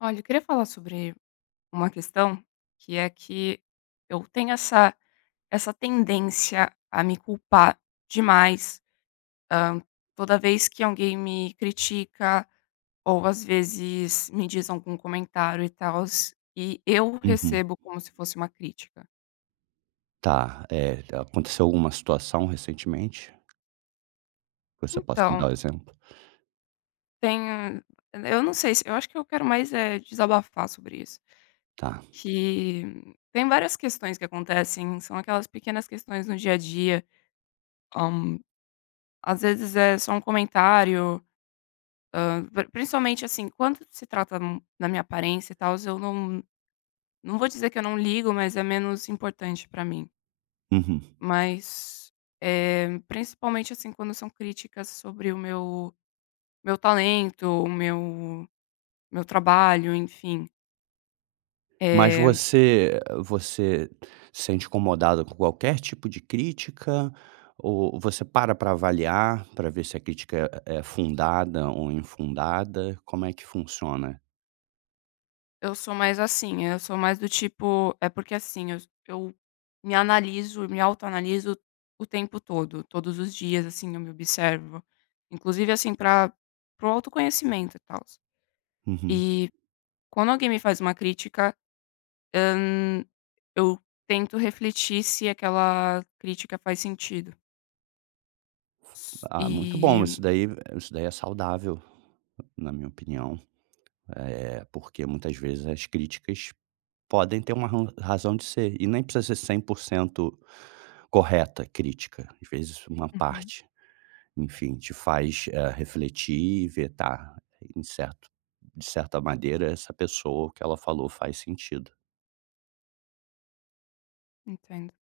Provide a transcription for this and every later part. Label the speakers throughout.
Speaker 1: Olha, eu queria falar sobre uma questão que é que eu tenho essa essa tendência a me culpar demais, hã, toda vez que alguém me critica, ou às vezes me diz algum comentário, e tals, e eu
Speaker 2: Uhum.
Speaker 1: recebo como se fosse uma crítica.
Speaker 2: Tá, eh, t aconteceu alguma situação recentemente? Você possa me
Speaker 1: Então
Speaker 2: dar um exemplo?
Speaker 1: tem eu não sei se eu acho que eu quero mais, eh, desabafar sobre isso.
Speaker 2: Tá.
Speaker 1: Que têm várias questões que acontecem. São aquelas pequenas questões no dia-a-dia. Hã, às vezes é só um comentário, hã, pr principalmente assim quando se trata n na minha aparência e tals, eu não não vou dizer que eu não ligo, mas é menos importante pra mim.
Speaker 2: Uhum.
Speaker 1: Mas, eh, principalmente, assim, quando são críticas sobre o meu meu talento, o meu meu trabalho, enfim.
Speaker 2: Mas
Speaker 1: Eh
Speaker 2: você você sente incomodada com qualquer tipo de crítica? O Ou você para pra avaliar, pra ver se a crítica é é fundada ou infundada? Como é que funciona?
Speaker 1: Eu sou mais assim eu sou mais do tipo eh, porque assim eu eu me analiso me autoanaliso o tempo todo. Todos os dias, assim, eu me observo. Inclusive, assim, pra pro autoconhecimento e tals.
Speaker 2: Uhum.
Speaker 1: E quando alguém me faz uma crítica, hã, eu tento refletir se aquela crítica faz sentido.
Speaker 2: Ah, muito bom,
Speaker 1: E
Speaker 2: isso daí isso daí é saudável, na minha opinião. Eh, porque muitas vezes as críticas podem ter uma ron razão de ser e nem precisa ser 100% correta, a crítica. Às vezes uma
Speaker 1: Uhum.
Speaker 2: parte, enfim, te faz, eh, refletir e ver tá em certo de certa maneira essa pessoa. O que ela falou faz sentido.
Speaker 1: Entendo.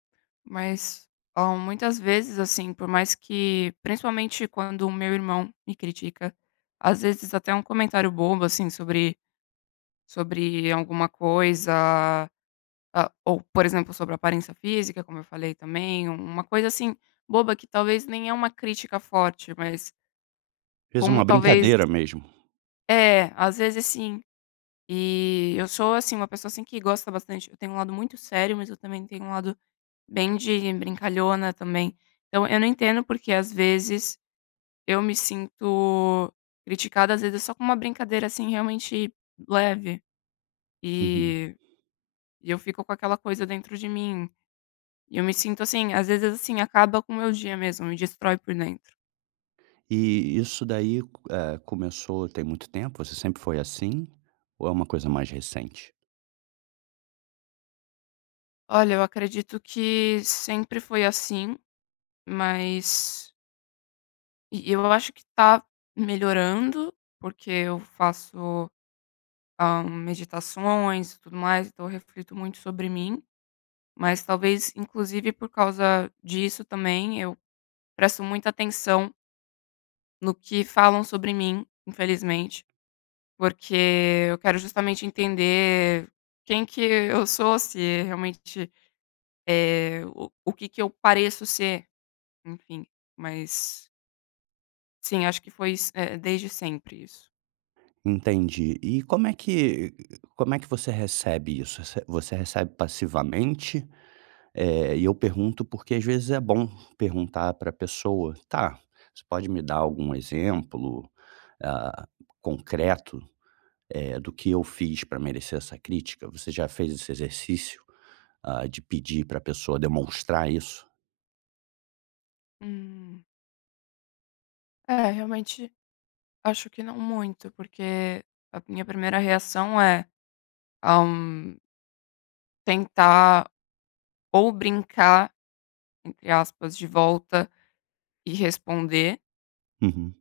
Speaker 1: Mas, oh, muitas vezes, assim, por mais que principalmente, quando o meu irmão me critica. Às vezes até um comentário bobo, assim, sobre sobre alguma coisa a ou, por exemplo, sobre aparência física como eu falei também, um uma coisa assim, boba que talvez nem é uma crítica forte, mas
Speaker 2: Fez
Speaker 1: como
Speaker 2: uma
Speaker 1: talvez
Speaker 2: brincadeira, mesmo.
Speaker 1: É, às vezes sim. E eu sou, assim, uma pessoa, assim, que gosta bastante eu tenho um lado muito sério, mas eu também tenho um lado bem de brincalhona também. Então, eu não entendo por que, às vezes, eu me sinto criticada, às vezes, só com uma brincadeira, assim, realmente leve.
Speaker 2: Uhum.
Speaker 1: E e eu fico com aquela coisa dentro de mim. Eu me sinto assim. Às vezes, assim, acaba com o meu dia mesmo, me destrói por dentro.
Speaker 2: E e isso daí, eh, começou tem muito tempo? Você sempre foi assim? Ou é uma coisa mais recente?
Speaker 1: Olha, eu acredito que sempre foi assim, mas E e eu acho que tá melhorando, porque eu faço, hã, meditações e tudo mais. Então eu reflito muito sobre mim, mas talvez, inclusive por causa disso também, eu presto muita atenção no que falam sobre mim, infelizmente. Porque eu quero justamente entender quem que eu sou, se realmente eh, o que que eu pareço ser, enfim, mas Sim, acho que foi iss eh, desde sempre isso.
Speaker 2: Entendi. E como é que como é que você recebe isso? Rece você recebe passivamente? Eh, e eu pergunto, porque, às vezes, é bom perguntar para a pessoa: "Tá, você pode me dar algum exemplo, ah, concreto, eh, do que eu fiz pra merecer essa crítica?". Você já fez esse exercício, ah, de pedir para a pessoa demonstrar isso?
Speaker 1: Hum. É, realmente, acho que não muito. Porque a minha primeira reação é, ah hum tentar ou brincar, entre aspas, de volta, e responder.
Speaker 2: Uhum.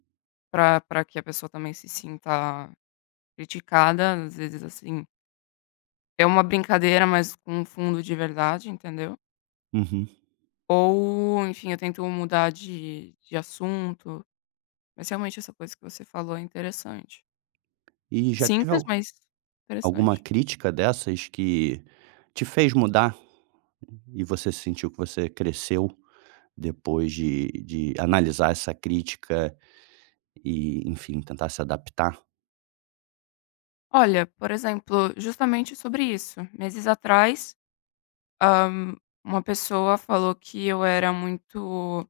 Speaker 1: Para para que a pessoa também se sinta criticada, às vezes, assim é uma brincadeira, mas com um fundo de verdade, entendeu?
Speaker 2: Uhum.
Speaker 1: Ou, enfim, eu tento mudar de de assunto, mas realmente essa coisa que você falou é interessante.
Speaker 2: E já teve
Speaker 1: Simples,
Speaker 2: al
Speaker 1: mas,
Speaker 2: alguma
Speaker 1: interessante.
Speaker 2: crítica dessas que te fez mudar? E você sentiu que você cresceu depois de de analisar essa crítica e, enfim, tentar se adaptar?
Speaker 1: Olha, por exemplo, justamente sobre isso. Meses atrás, hã, uma pessoa falou que eu era muito,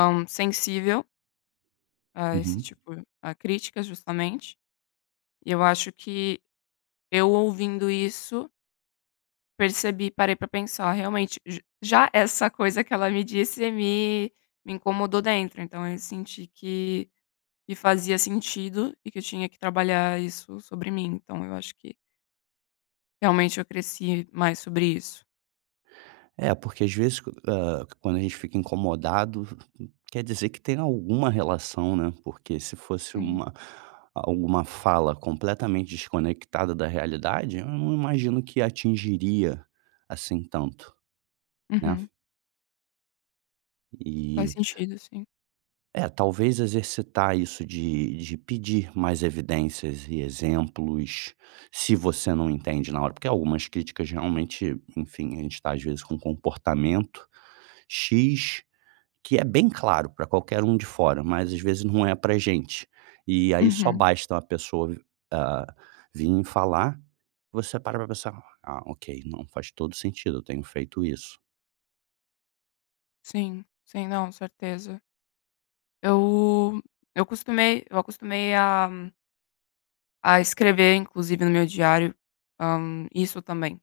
Speaker 1: hã, sensível a esse
Speaker 2: Uhum.
Speaker 1: tipo a crítica justamente. E eu acho que eu ouvindo isso percebi, parei pra pensar: "realmente". J Já essa coisa que ela me disse me me incomodou dentro, então, eu senti que que fazia sentido, e que eu tinha que trabalhar isso sobre mim, então, eu acho que realmente eu cresci mais sobre isso.
Speaker 2: É, porque às vezes quan hã, quando a gente fica incomodado, quer dizer que tem alguma relação, né, porque se fosse
Speaker 1: Sim.
Speaker 2: uma, ah, uma fala completamente desconectada da realidade, eu não imagino que atingiria assim tanto, né?
Speaker 1: Uhum. Faz
Speaker 2: E
Speaker 1: sentido, sim.
Speaker 2: É, talvez exercitar isso de de pedir mais evidências e exemplos, se você não entende na hora. Porque algumas críticas realmente, enfim, a gente tá às vezes com um comportamento x, que é bem claro pra qualquer um de fora, mas às vezes não é pra gente. E aí só
Speaker 1: Uhum.
Speaker 2: basta uma pessoa vi ah, vim falar e você para pra pensar: "Ah, ok, não, faz todo o sentido, eu tenho feito isso".
Speaker 1: Sim, sim. Não, certeza. Eu eu acostumei eu acostumei a a escrever, inclusive no meu diário, hã, isso também.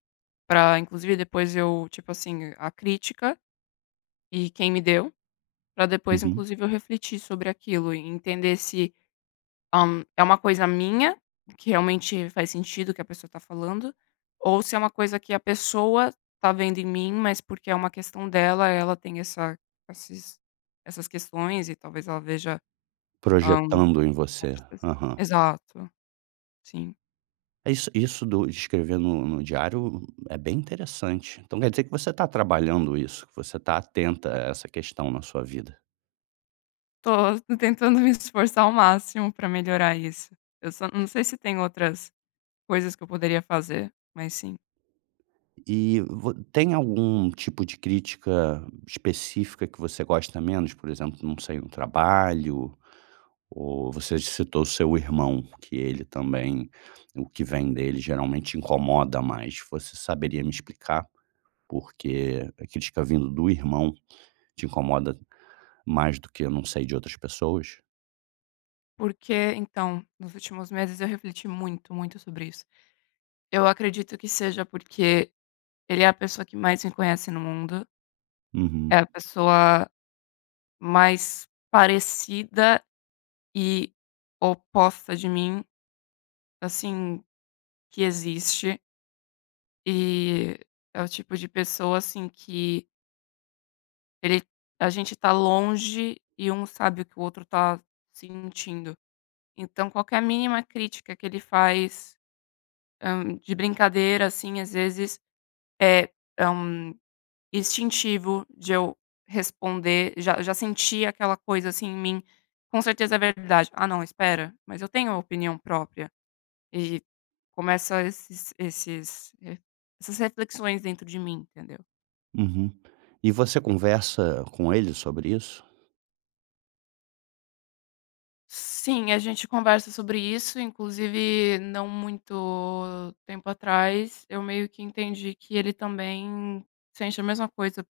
Speaker 1: Pra inclusive depois eu tipo assim, a crítica e quem me deu. Pra depois
Speaker 2: Uhum.
Speaker 1: inclusive eu refletir sobre aquilo e entender se, hã, é uma coisa minha, que realmente faz sentido que a pessoa tá falando, ou se é uma coisa que a pessoa tá vendo em mim, mas porque é uma questão dela, ela tem essa esses essas questões e talvez ela veja, hã com
Speaker 2: Projetando em você.
Speaker 1: certeza.
Speaker 2: Aham.
Speaker 1: Exato, sim.
Speaker 2: Isso isso do escrever no no diário é bem interessante. Então, quer dizer que você tá trabalhando isso? Que você tá atenta a essa questão na sua vida?
Speaker 1: Tô, tô tentando me esforçar ao máximo pra melhorar isso. Eu só não sei se tem outras coisas que eu poderia fazer, mas sim.
Speaker 2: E vo tem algum tipo de crítica específica que você gosta menos, por exemplo, não sei no trabalho, ou você citou o seu irmão que ele também o que vem dele geralmente te incomoda mais. Você saberia me explicar por que a crítica vindo do irmão te incomoda mais do que, eu não sei, de outras pessoas?
Speaker 1: Porque então, nos últimos meses eu refleti muito, muito, sobre isso. Eu acredito que seja porque ele é a pessoa que mais me conhece no mundo. É
Speaker 2: Uhum.
Speaker 1: a pessoa mais parecida e oposta de mim, assim, que existe. E é o tipo de pessoa assim que ele a gente tá longe e um sabe o que o outro tá sentindo. Então, qualquer mínima crítica que ele faz, hã, de brincadeira, assim, às vezes, é é, hum, instintivo de eu responder Já já senti aquela coisa assim em mim, "com certeza é verdade, ah não, espera, mas eu tenho a opinião própria." E começa esses esses eh, essas reflexões dentro de mim, entendeu?
Speaker 2: Uhum. E você conversa com ele sobre isso?
Speaker 1: Sim, a gente conversa sobre isso. Inclusive, não muito tempo atrás, eu meio que entendi que ele também sente a mesma coisa,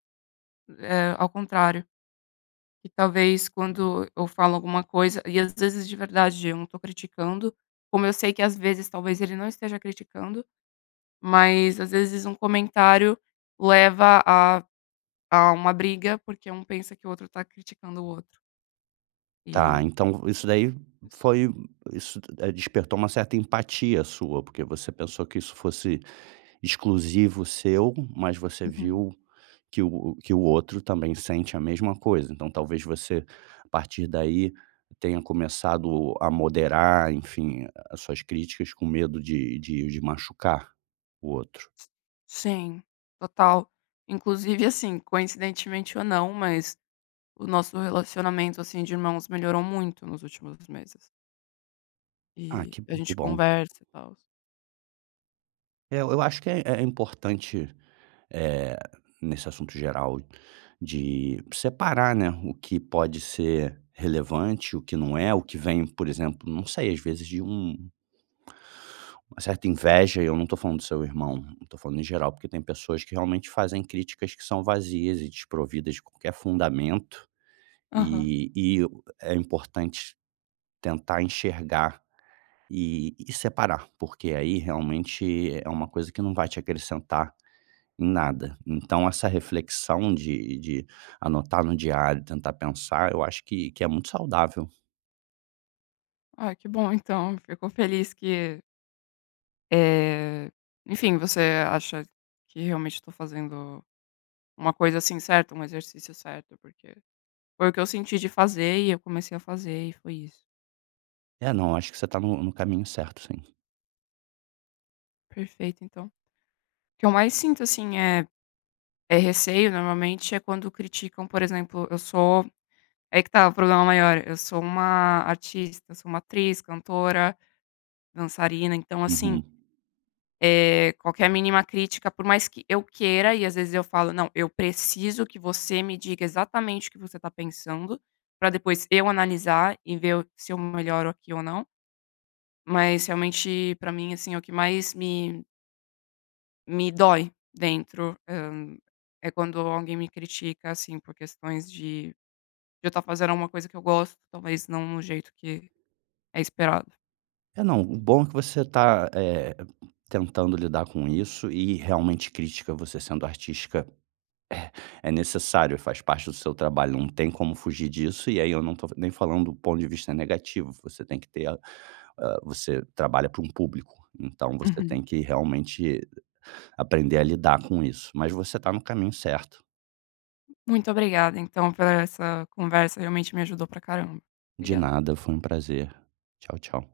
Speaker 1: eh, ao contrário. E talvez quando eu falo alguma coisa e às vezes, de verdade, eu não tô criticando. Como eu sei que às vezes, talvez, ele não esteja criticando. Mas, às vezes, um comentário leva a a uma briga, porque um pensa que o outro tá criticando o outro.
Speaker 2: Tá.
Speaker 1: E
Speaker 2: Então, isso daí foi isso tu despertou uma certa empatia sua, porque você pensou que isso fosse exclusivo seu, mas você
Speaker 1: Uhum.
Speaker 2: viu que o que o outro também sente a mesma coisa. Então talvez você, a partir daí, tenha começado a moderar, enfim, as suas críticas com medo de de de machucar o outro?
Speaker 1: Sim, total. Inclusive, assim, coincidentemente, ou não, mas o nosso relacionamento, assim, de irmãos melhorou muito nos últimos meses.
Speaker 2: Ah,
Speaker 1: E
Speaker 2: que
Speaker 1: a
Speaker 2: hum, que
Speaker 1: gente
Speaker 2: bom.
Speaker 1: conversa e tal.
Speaker 2: Eh, eu acho que é é importante, eh, nesse assunto geral, de separar, né, o que pode ser relevante, o que não é. O que vem, por exemplo, não sei às vezes de um uma certa inveja, e eu não tô falando do seu irmão, eu tô falando em geral. Porque tem pessoas que realmente fazem críticas que são vazias e desprovidas de qualquer fundamento,
Speaker 1: Aham.
Speaker 2: e e o é importante tentar enxergar e e separar, porque aí, realmente é uma coisa que não vai te acrescentar em nada. Então, essa reflexão de de anotar no diário e tentar pensar, eu acho que que é muito saudável.
Speaker 1: Ah, que bom então, fico feliz que Eh, enfim, você acha que realmente eu tô fazendo uma coisa, assim, certa, um exercício certo? Porque foi o que eu senti de fazer e eu comecei a fazer e foi isso.
Speaker 2: É, não, acho que você tá no no caminho certo, sim.
Speaker 1: Perfeito então. O que eu mais sinto, assim, é é receio, normalmente é quando criticam, por exemplo, eu sou ai que tá o problema maior: eu sou uma artista, sou uma atriz, cantora, dançarina, então assim
Speaker 2: Uhum.
Speaker 1: Eh, qualquer mínima crítica, por mais que eu queira, e às vezes eu falo: "Não, eu preciso que você me diga exatamente o que você tá pensando, pra depois eu analisar e ver o se eu melhoro aqui ou não". Mas realmente pra mim, assim, é o que mais me me dói dentro, hã, é quando alguém me critica, assim, por questões de de eu estar fazendo alguma coisa que eu gosto, talvez não no jeito que é esperado.
Speaker 2: É, não, o bom é que você tá, eh, tentando lidar com isso e realmente crítica, você sendo artística, eh, é necessário, faz parte do seu trabalho, não tem como fugir disso. E aí, eu não tô nem falando do ponto de vista negativo, você tem que ter eh, você trabalha para um público, então você
Speaker 1: Uhum.
Speaker 2: tem que realmente aprender a lidar com isso, mas você tá no caminho certo.
Speaker 1: Muito obrigada, então, por essa conversa, realmente me ajudou pra caramba,
Speaker 2: De
Speaker 1: obrigada.
Speaker 2: nada, foi um prazer. Tchau tchau.